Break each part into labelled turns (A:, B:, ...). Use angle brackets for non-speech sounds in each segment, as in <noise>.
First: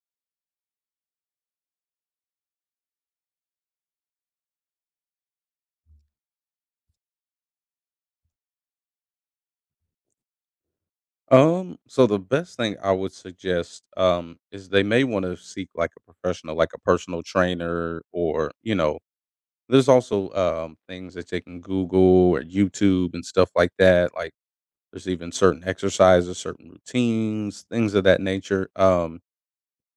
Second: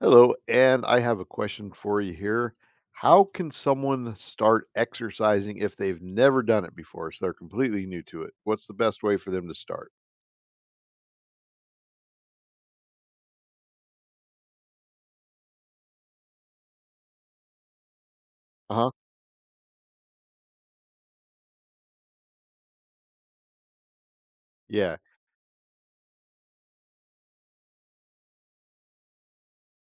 A: Hello, and I have a question for you here. How can someone start exercising if they've never done it before? So they're completely new to it. What's the best way for them to start?
B: So the best thing I would suggest is they may want to seek like a professional, like a personal trainer or, you
A: Uh huh.
B: know, there's also things that they can Google or YouTube and stuff like that. Like
A: Yeah.
B: there's even certain exercises, certain routines, things of that nature.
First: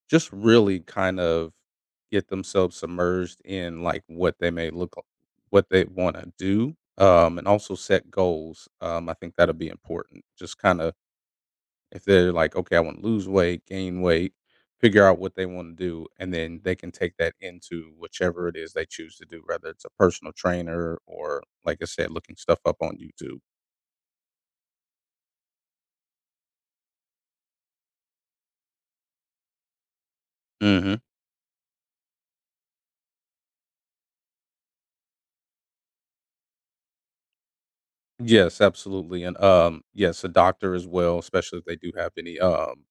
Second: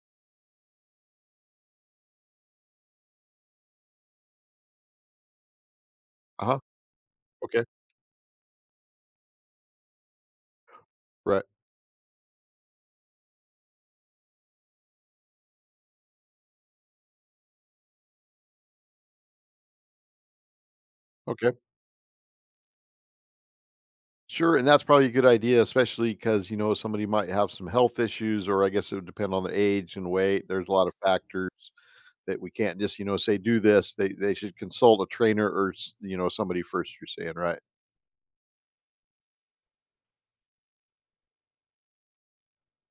B: Just really kind of get themselves submerged in like what they may look like, what they want to
A: Uh huh.
B: do. And
A: Okay.
B: also set goals. I think that'll be important. Just kind of
A: Right.
B: if they're like, "Okay, I wanna lose weight, gain weight," figure out what they wanna do, and then they can take that into whichever it is they choose to do, whether it's a personal trainer or,
A: Okay.
B: like I said, looking stuff up on YouTube.
A: Sure. And that's probably a good idea, especially because, you know, somebody might have some health issues, or I guess it would depend on the age and weight. There's a lot of
B: Mhm.
A: factors that we can't just, you know, say do this. They should consult a trainer or, you know, somebody first, you're saying, right?
B: Yes, absolutely, and, yes, a doctor as well, especially if they do have any,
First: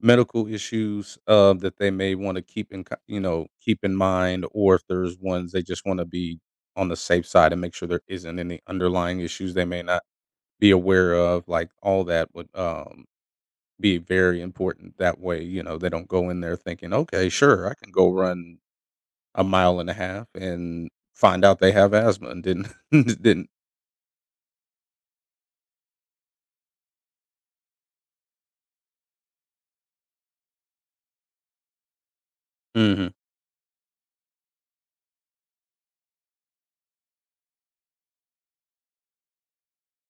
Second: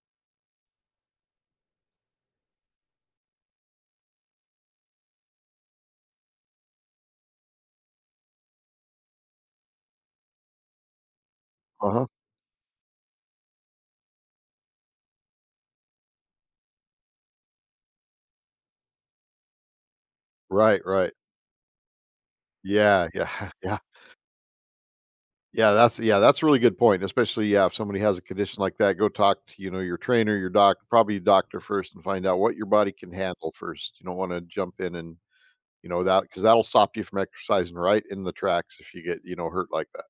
B: medical issues, that they may wanna keep in co you know, keep in mind, or if there's ones they just wanna be on the safe side and make sure there isn't any underlying issues they may not be aware of, like,
A: Uh
B: all
A: huh.
B: that would, be very important that way, you know, they don't go in there thinking, "Okay, sure, I can go run a mile and a half,"
A: Right.
B: and
A: Right.
B: find out they have asthma and didn't
A: Yeah.
B: <laughs> didn't
A: Yeah. <laughs> Yeah. Yeah, that's a really good point, especially, yeah, if somebody has a condition like that, go talk to, you know, your trainer, your doc probably your doctor first and find out what your body can
B: Mhm.
A: handle first. You don't wanna jump in, and, you know, that because that 'cause that'll stop you from exercising right in the tracks if you get, you know, hurt like that.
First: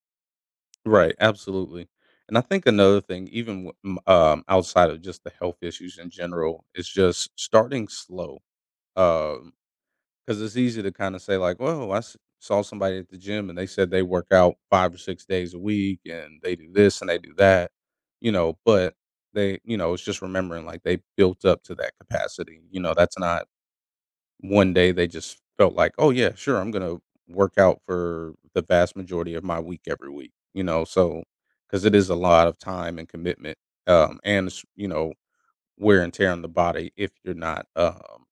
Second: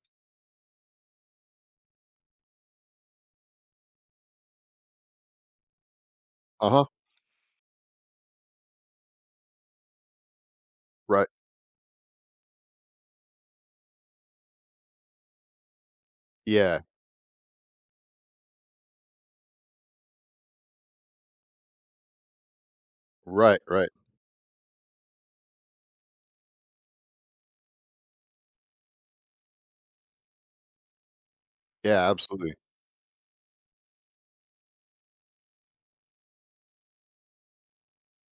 B: Right, absolutely, and I think another thing, even w m outside of just the health issues in general,
A: Uh-huh,
B: is just starting slow, um 'cause it's easy to kinda
A: right.
B: say like, "Whoa, I s saw somebody at the gym and they said they work out 5 or 6 days a week and they do
A: Yeah,
B: this and they do that," you know, but they you know, it's just remembering like they built up to that capacity, you know, that's not
A: right, right.
B: one day they just felt like, "Oh yeah, sure, I'm gonna work out for the vast majority of my week every week," you know, so because it is
A: Yeah,
B: a lot
A: absolutely.
B: of time and commitment, and it's, you know, wear and tear on the body if you're not,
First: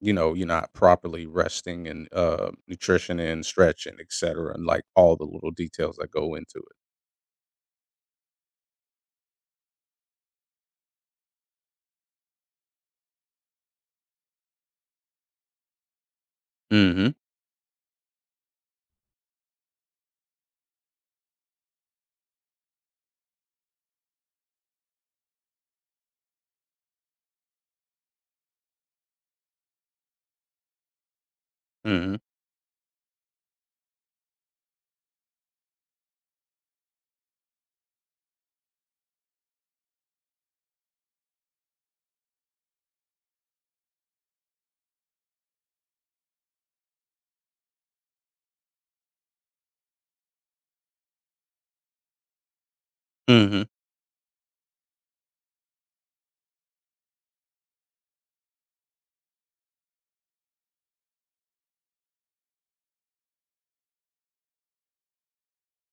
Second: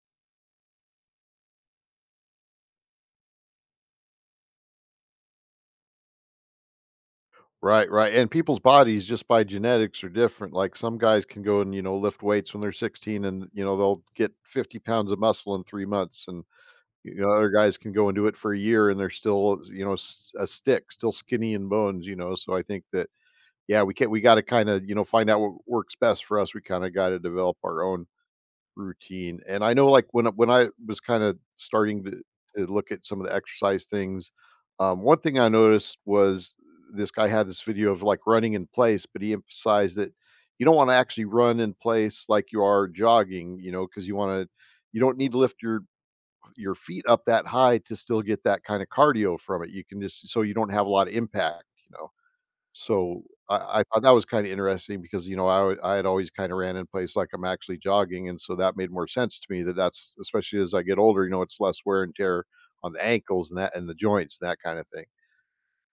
B: you know, you're not properly resting and, nutrition and stretching, et cetera, and, like, all the little details that go into it.
A: Right, right, and people's bodies just by genetics are different, like, some guys can go and, you know, lift weights when they're 16 and, you know, they'll get 50 pounds of muscle in 3 months, and
B: Mhm,
A: you know, other guys can go and do it for a year and they're still, you know, a stick, still skinny in bones, you know. So I think that, yeah, we can't, we got to kind of, you know, find out what works best for us. We kind of got to develop our own routine. And I know like when I was kind of starting
B: mhm,
A: to look at some of the exercise things, one thing I noticed was this guy had this video of like running in place, but he emphasized that you don't want to actually run in place like you are jogging, you know, because you don't need to lift your feet up that high to still get that kind of cardio from it. You can, just so you don't have a lot of impact, you know? So I
B: mhm,
A: I thought that was kind of interesting because, you know, I had always kinda ran in place like I'm actually jogging, and so that made more sense to me, that that's especially as I get older, you know, it's less wear and tear on the ankles and that and the joints, that kind of thing.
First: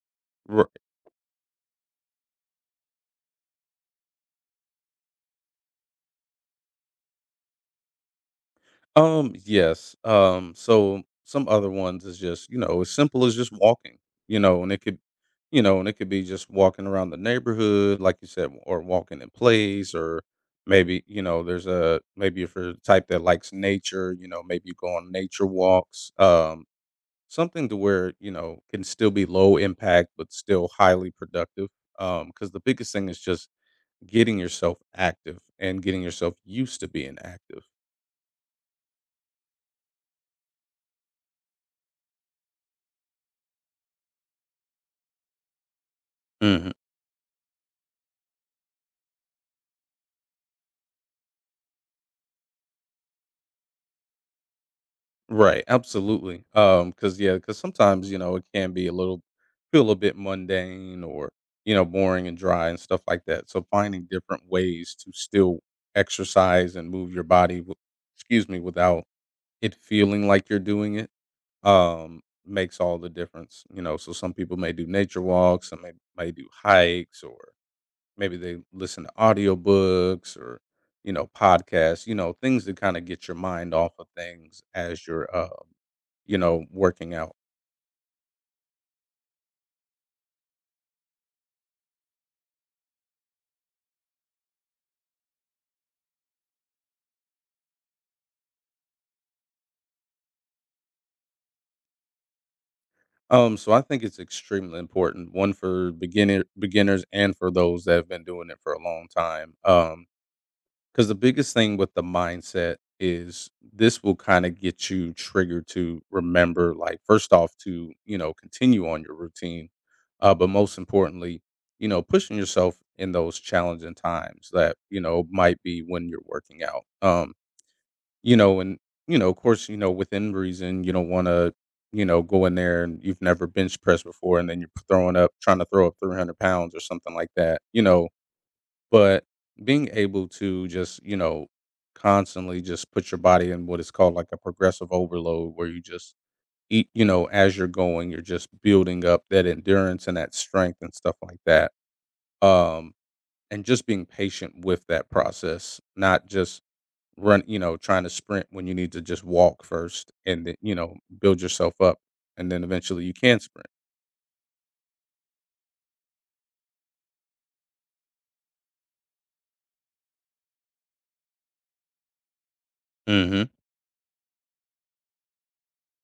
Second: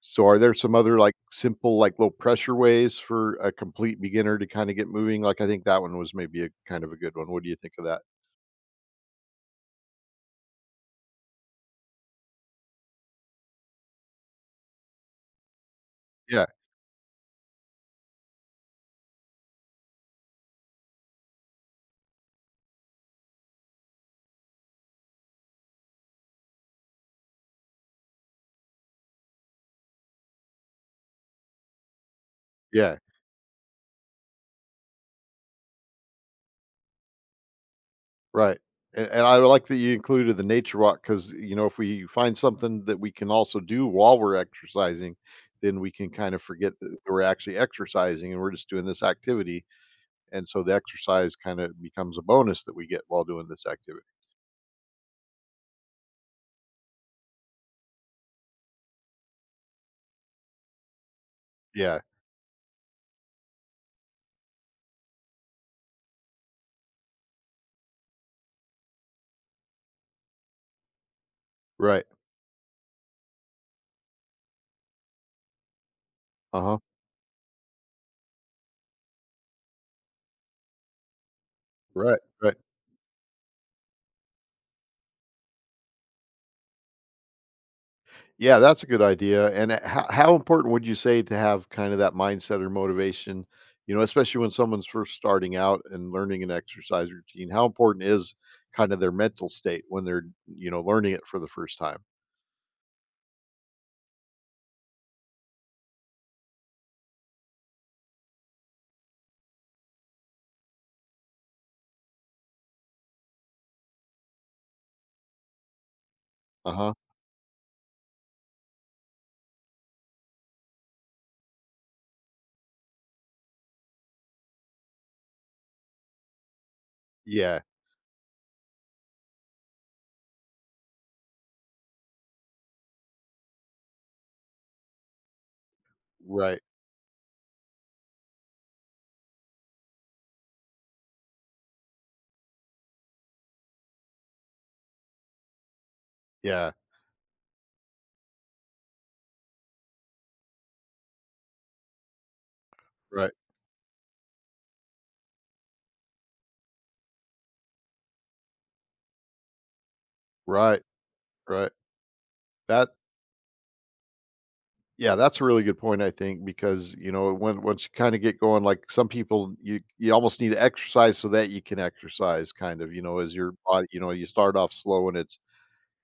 A: So are there
B: r
A: some other, like, simple, like, low pressure ways for a complete beginner to kinda get moving? Like, I think that one was maybe a kind of a good one. What do you think of that?
B: yes, so some other ones is just, you know, as simple as just walking, you know, and it could you know, and it could be
A: Yeah,
B: just walking around the neighborhood, like you said, or walking in place or maybe, you know, there's a maybe if you're the type that likes nature, you know, maybe you go on nature walks, something to where, you know, can still be low impact, but still highly productive, because the biggest
A: yeah.
B: thing is just getting yourself active and getting yourself used to being active.
A: Right, and I like that you included the nature walk, because, you know, if we find something that we can also do while we're exercising, then we can kind of
B: Mhm.
A: forget that we're actually exercising and we're just doing this activity, and so the exercise kinda becomes a bonus that we get while doing this activity.
B: Right, absolutely. Because yeah, because sometimes, you know, it can be a little feel a bit mundane or, you know,
A: Yeah,
B: boring and dry and stuff like that. So finding different ways to still exercise and move your body, excuse me, without it feeling like you're doing it,
A: right.
B: makes all the difference, you know. So some people may do nature walks, some may do
A: Uh-huh.
B: hikes, or maybe they listen to audiobooks or you know podcasts, you
A: Right,
B: know,
A: right.
B: things that kind of get your mind off of things as you're you know working out.
A: Yeah, that's a good idea. And how important would you say to have kind of that mindset or motivation, you know, especially when someone's first starting out and learning an exercise routine? How important is kind of their mental state when they're, you know, learning it for the first time?
B: So I think it's extremely important, one for beginners and for those that have been doing it for a long time. Because the biggest thing with the mindset is this will kind of get you triggered to
A: Uh
B: remember,
A: huh.
B: like, first off, to, you know, continue on your routine. But most importantly, you know, pushing yourself in those challenging times that, you know, might be when you're working out.
A: Yeah.
B: You know, and, you know, of course, you know, within reason, you don't want to, you know, go in there and you've never bench pressed before and then you're throwing up, trying to throw up 300
A: Right.
B: pounds or something like that. You know, but being able to just, you know, constantly just put your body in what is called like a progressive overload where you just
A: Yeah.
B: eat, you know, as you're going, you're just building up that endurance and that strength and stuff like that. Um,
A: Right.
B: and just being patient with that process, not just you know, trying to sprint when you need to just walk first and then, you
A: Right.
B: know, build
A: Right.
B: yourself up and then
A: That,
B: eventually you can sprint.
A: yeah, that's a really good point, I think, because, you know, once you kind of get going, like some people, you almost need to exercise so that you can exercise kind of, you know, as
B: Mm-hmm.
A: your body, you know, you start off slow and it's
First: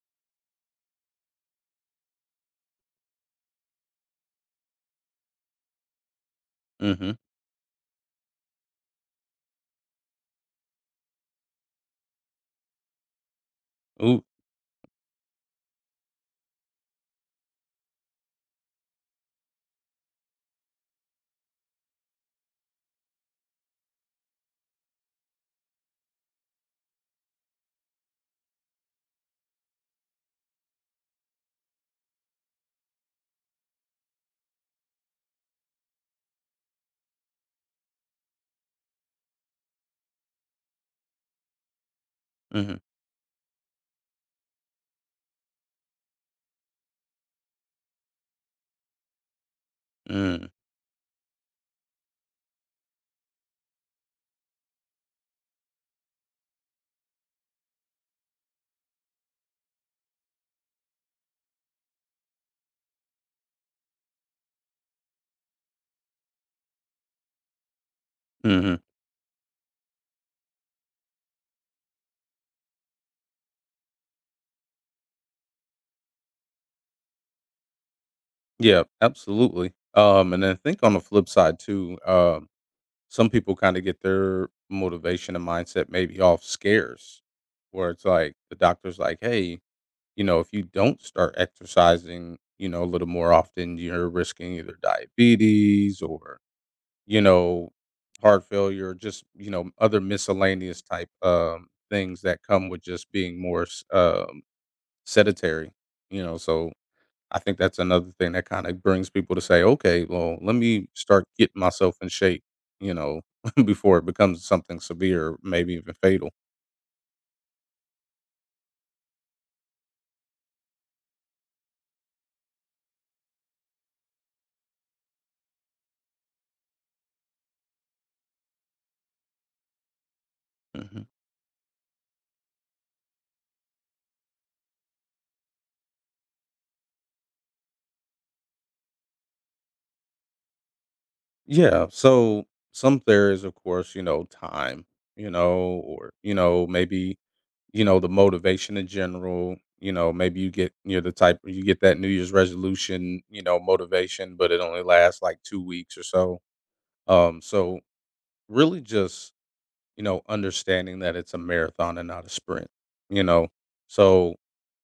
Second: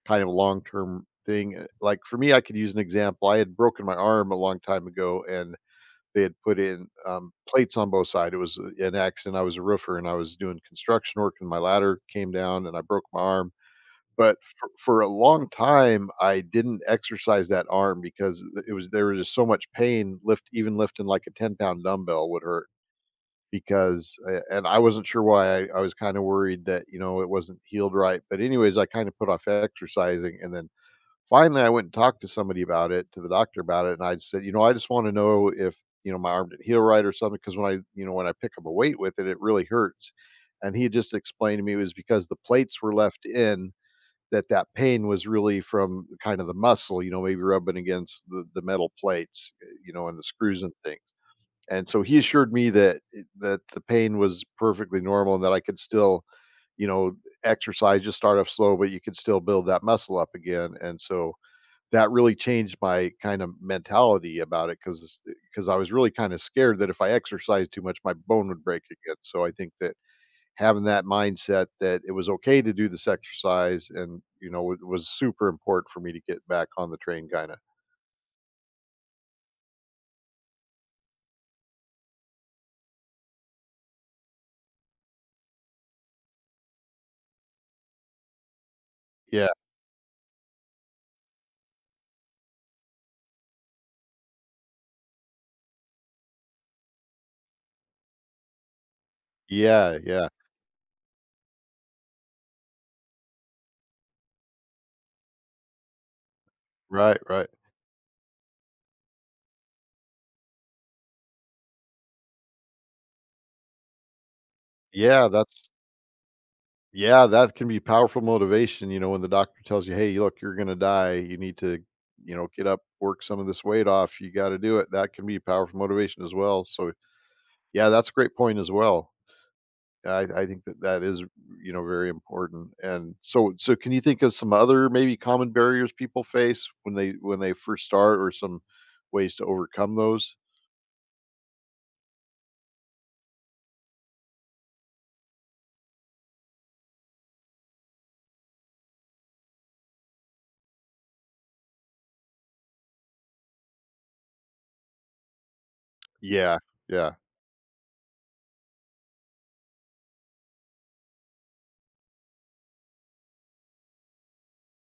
A: kind of long-term thing, eh, like, for me, I could use an example. I had broken my arm a long time ago, and they had put in,
B: Mm-hmm.
A: plates on both sides. It was a an accident. I was a roofer, and I was doing construction work, and my ladder came down, and I broke my arm.
B: Ooh.
A: But for a long time, I didn't exercise that arm because it was there was just so much pain, lift even lifting, like, a 10-pound dumbbell would hurt because a and I wasn't sure why. I was kinda worried that, you know, it wasn't healed right. But anyways, I kinda put off exercising, and then finally, I went and talked to somebody about it, to the doctor about it, and I said, "You know, I just wanna know if, you know, my arm didn't heal right or something. Because when I pick up a weight with it, it really hurts." And he just explained to me it was because the
B: Mm-hmm.
A: plates were left in, that pain was really from kind of the muscle, you know, maybe rubbing against the metal plates, eh, you know, and the
B: Mm.
A: screws and things. And so he assured me that the pain was perfectly normal, and that I could still, you know, exercise, just start off slow, but you could still build that muscle up again. And so that really changed my kind of mentality about it, because I was really kinda scared that if I exercised too much, my bone would
B: Mm-hmm.
A: break again. So I think that having that mindset, that it was okay to do this exercise, and, you know, it was super important for me to get back on the train kinda.
B: Yeah, absolutely. And I think on the flip side too, some people kind of get their motivation and mindset maybe off scares, where it's like the doctor's like,
A: Yeah.
B: "Hey, you know, if you don't start exercising, you know, a little more often, you're risking either diabetes or you know, heart failure, just you know,
A: Yeah,
B: other
A: yeah.
B: miscellaneous type things that come with just being more sedentary." You know, so
A: Right,
B: I
A: right.
B: think that's another thing that kinda brings people to say, "Okay, well, let me start getting myself in shape," you know, <laughs> before it becomes something
A: Yeah,
B: severe,
A: that's
B: maybe even fatal.
A: yeah, that can be powerful motivation, you know, when the doctor tells you, "Hey, look, you're gonna die. You need to, you know, get up, work some of this weight off. You gotta do it." That can be powerful motivation as well, so yeah, that's a great point as well. I think that that
B: Mhm.
A: is, you know, very important. And so can you think of some other maybe common barriers people face when they first start, or some ways to overcome those?
B: Yeah, so some there is, of course, you know, time, you know, or, you know, maybe, you know, the motivation in general, you know, maybe you're the type you get that New Year's resolution, you know, motivation, but it only lasts like 2 weeks or so.
A: Yeah. Yeah.
B: So really just you know, understanding that it's a marathon and not a sprint, you know? So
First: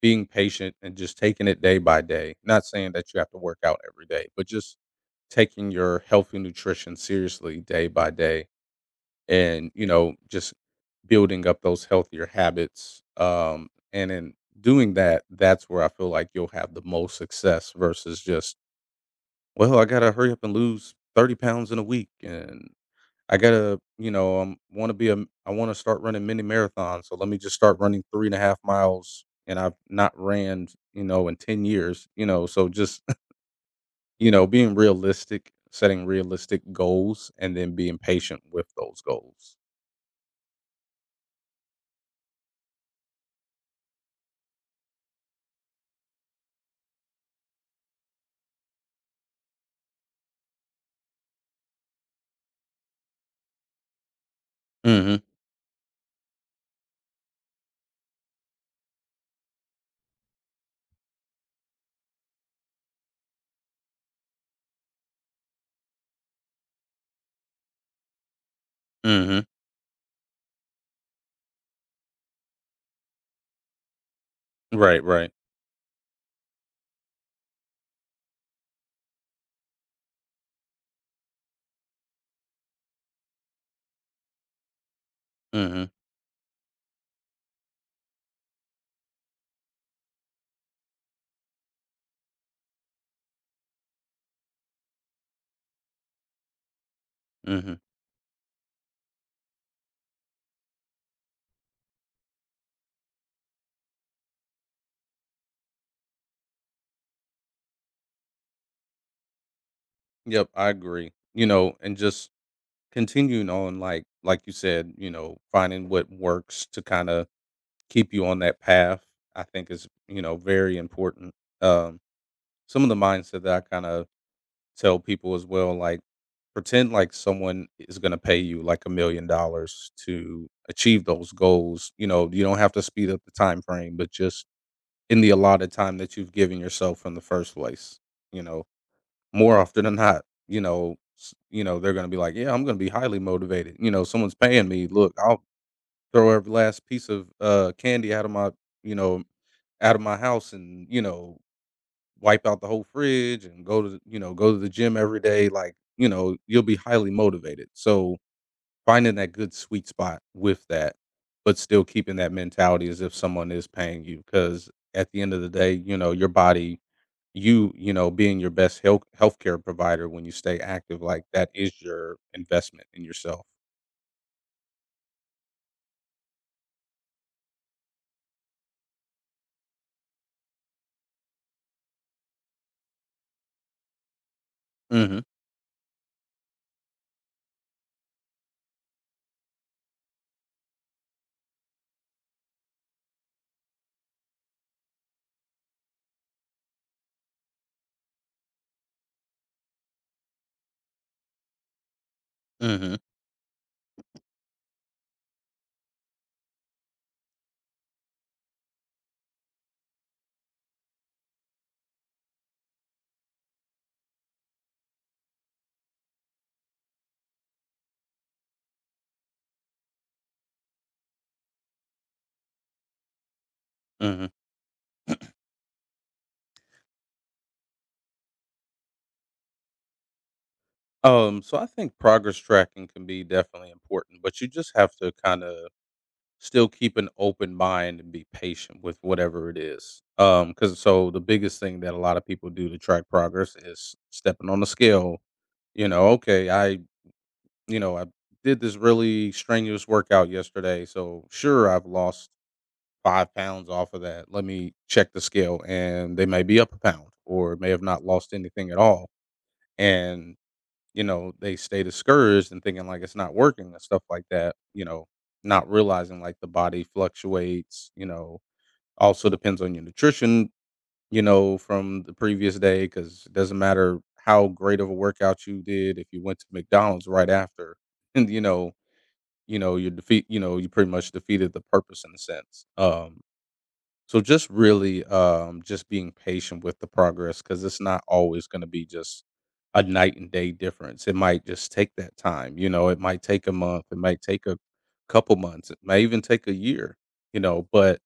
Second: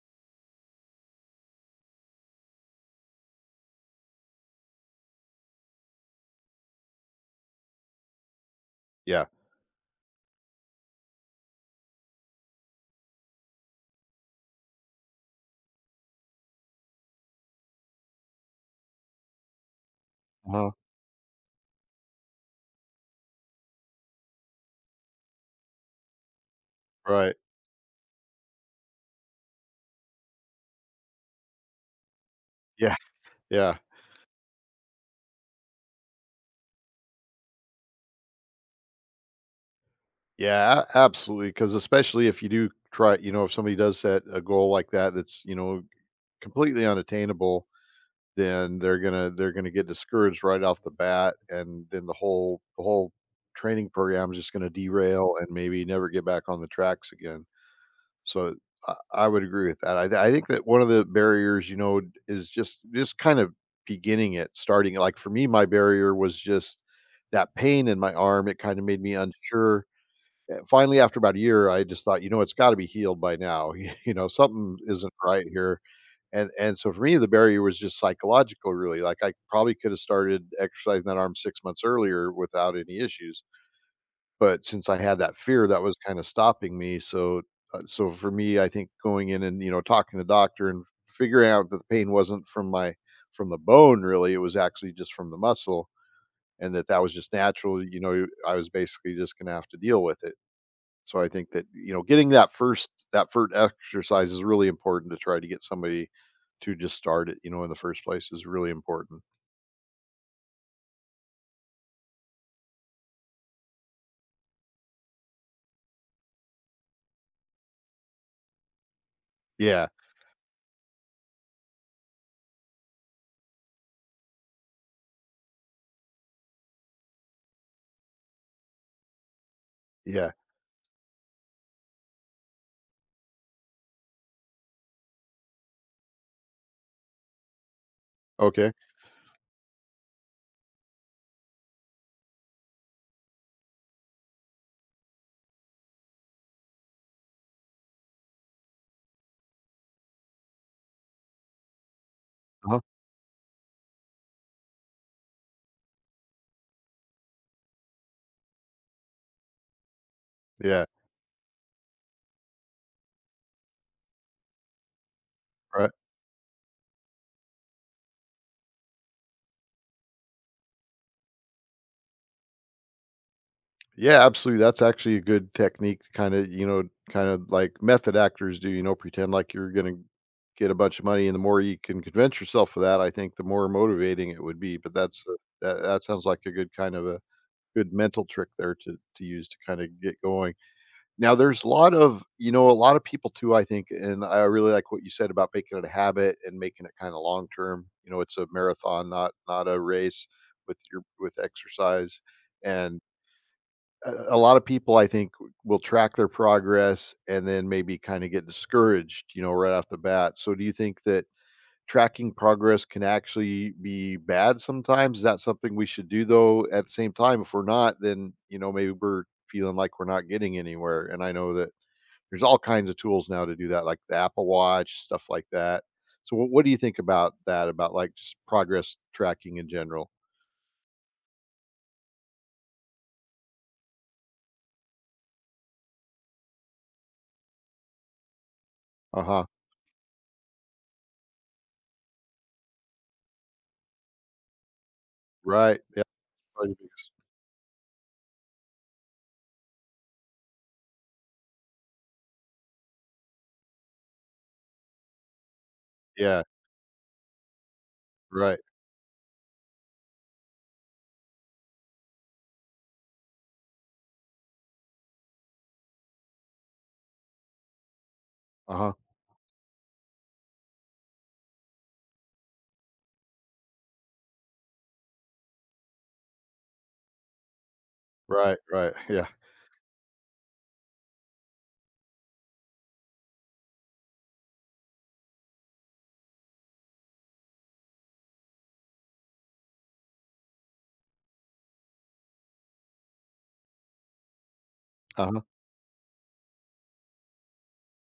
B: being patient and just taking it day by day, not saying that you have to work out every day, but just taking your healthy nutrition seriously day by day
A: Yeah.
B: and, you know, just building up those healthier habits. And in doing that, that's where I feel like you'll have the most success versus just, well, I got to hurry up and
A: Uh-huh.
B: lose 30 pounds in a week. And I gotta, you know, want to be a. I want to start running mini marathons. So let
A: Right.
B: me just start running 3.5 miles. And I've not ran, you know, in 10 years, you know, so
A: Yeah.
B: just, <laughs>
A: Yeah.
B: you know, being realistic, setting realistic goals and then being patient with those goals.
A: Yeah, absolutely. Because especially if you do try, you know, if somebody does set a goal like that, that's, you know, completely unattainable, then they're gonna get discouraged right off the bat, and then the whole training program is just gonna
B: Mm
A: derail and maybe never get back on the tracks again. So I would agree with that. I think that one of the barriers, you know, is just kind of beginning it, starting it. Like for me, my barrier was just that pain in my arm. It kind of made me
B: hmm. Mm
A: unsure. Finally, after about a year, I just thought, you know, it's got to be healed by now. <laughs> You know,
B: hmm.
A: something
B: Right.
A: isn't
B: Right.
A: right here, and so for me, the barrier was just psychological, really. Like I probably could have started exercising that arm 6 months earlier without any issues, but since I had that fear, that
B: Mm
A: was kind of stopping me. So so for me, I think going in and, you know, talking to the doctor and figuring out that the pain wasn't from the bone really, it was actually just from the muscle, and that that was just
B: hmm. Mm hmm.
A: natural. You know, I was basically just going to have to deal with it. So I think that, you know, getting that first exercise is really important, to try to get somebody to just start it, you know, in the first place is really important.
B: Yep. I agree. You know, and just continuing on, like you said, you know, finding what works to kind of keep you on that path, I think is,
A: Yeah,
B: you know, very important. Um, some of the mindset that I kind of tell people as well, like pretend like someone is going to pay you like $1 million
A: yeah.
B: to achieve those goals. You know, you don't have to speed up the time frame, but just in the allotted time that you've given yourself in the first place, you know,
A: Okay.
B: more often than not, you know, you know, they're going to be like, yeah, I'm going to be highly motivated. You know, someone's paying me. Look, I'll throw every last piece of candy out of my you know out of my house and, you know, wipe out the
A: Uh-huh.
B: whole fridge and go to you know, go to the gym every day, like, you know, you'll be highly motivated. So, finding that good sweet spot with
A: Yeah,
B: that, but still keeping that mentality as if someone is paying you. Because at the end of the day,
A: right.
B: you know, your body you know, being your best healthcare provider when you stay active like that is your investment in yourself.
A: Yeah, absolutely. That's actually a good technique to kind of, you know, kind of like method actors do, you know, pretend like you're going to get a bunch of money, and the more you can convince yourself of that, I think the more motivating it would be. But
B: Mhm,
A: that sounds like a good kind of a good mental trick there to use to kind of get going. Now there's a lot of people too, I think, and I really like what you said about making it a habit and making it kinda long term. You know, it's a marathon, not a race with exercise.
B: mhm,
A: And a lot of people, I think, will track their progress and then maybe kinda get discouraged, you know, right off the bat. So do you think that tracking progress can actually be bad sometimes? Is that something we should do, though? At the same time, if we're not, then, you know, maybe we're feeling like we're not getting anywhere, and I know that there's all kinds of tools now to do that, like the
B: mhm.
A: Apple Watch, stuff like that. So what do you think about that, about, like, just progress tracking in general?
B: So I think progress tracking can be definitely important, but you just have to kinda still keep an open mind and be patient with
A: Uh-huh.
B: whatever it is. Cause so the biggest thing that a lot of people do to track progress is stepping on the scale.
A: Right,
B: You
A: yeah,
B: know, okay,
A: probably the
B: I,
A: biggest.
B: you know, I did this really strenuous workout yesterday. So sure, I've lost 5 pounds off of that. Let me check the scale and they may
A: Yeah,
B: be up a pound or may have not lost
A: right, right,
B: anything at all. And you know, they stay discouraged and thinking like it's not working and stuff like that, you know, not realizing like the body fluctuates, you know,
A: uh-huh,
B: also depends on your nutrition, you know, from the previous day because it doesn't matter how great of a workout you did if you went to McDonald's right after, <laughs> and you
A: right,
B: know,
A: right, yeah,
B: you know, you pretty much defeated the purpose in a sense. So just really, just being patient with the progress because it's not always going to be just a night and day difference. It might just take that time. You know, it might take a month. It might take a couple
A: uh-huh.
B: months. It may even take a year. You know, but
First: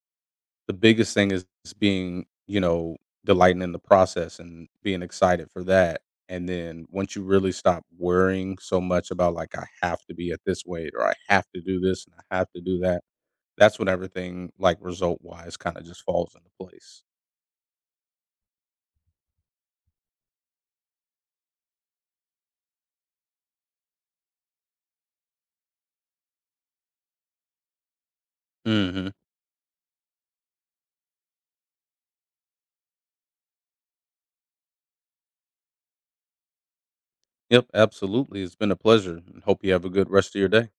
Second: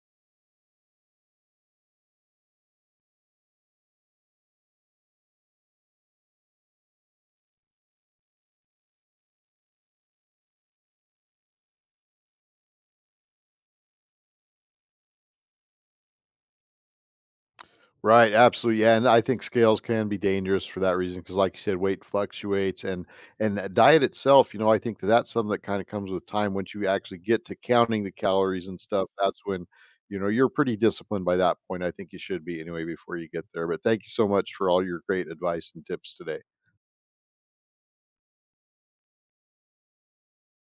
B: the biggest thing is being, you know, delighting in the process and being excited for that. And then once you really stop worrying so much about like I have to be at this weight or I have to do this and I have to do that, that's when everything, like, result-wise kinda just falls into place.
A: Right, absolutely, yeah, and I think scales can be dangerous for that reason because, like you said, weight fluctuates. And that diet itself, you know, I think that that's something that kinda comes with time. Once you actually get to counting the calories and stuff,
B: Mhm.
A: that's when, you know, you're pretty disciplined. By that point, I think, you should be anyway before you get there. But thank you so much for all your great advice and tips today.
B: Yep, absolutely, it's been a pleasure, and hope you have a good rest of your day.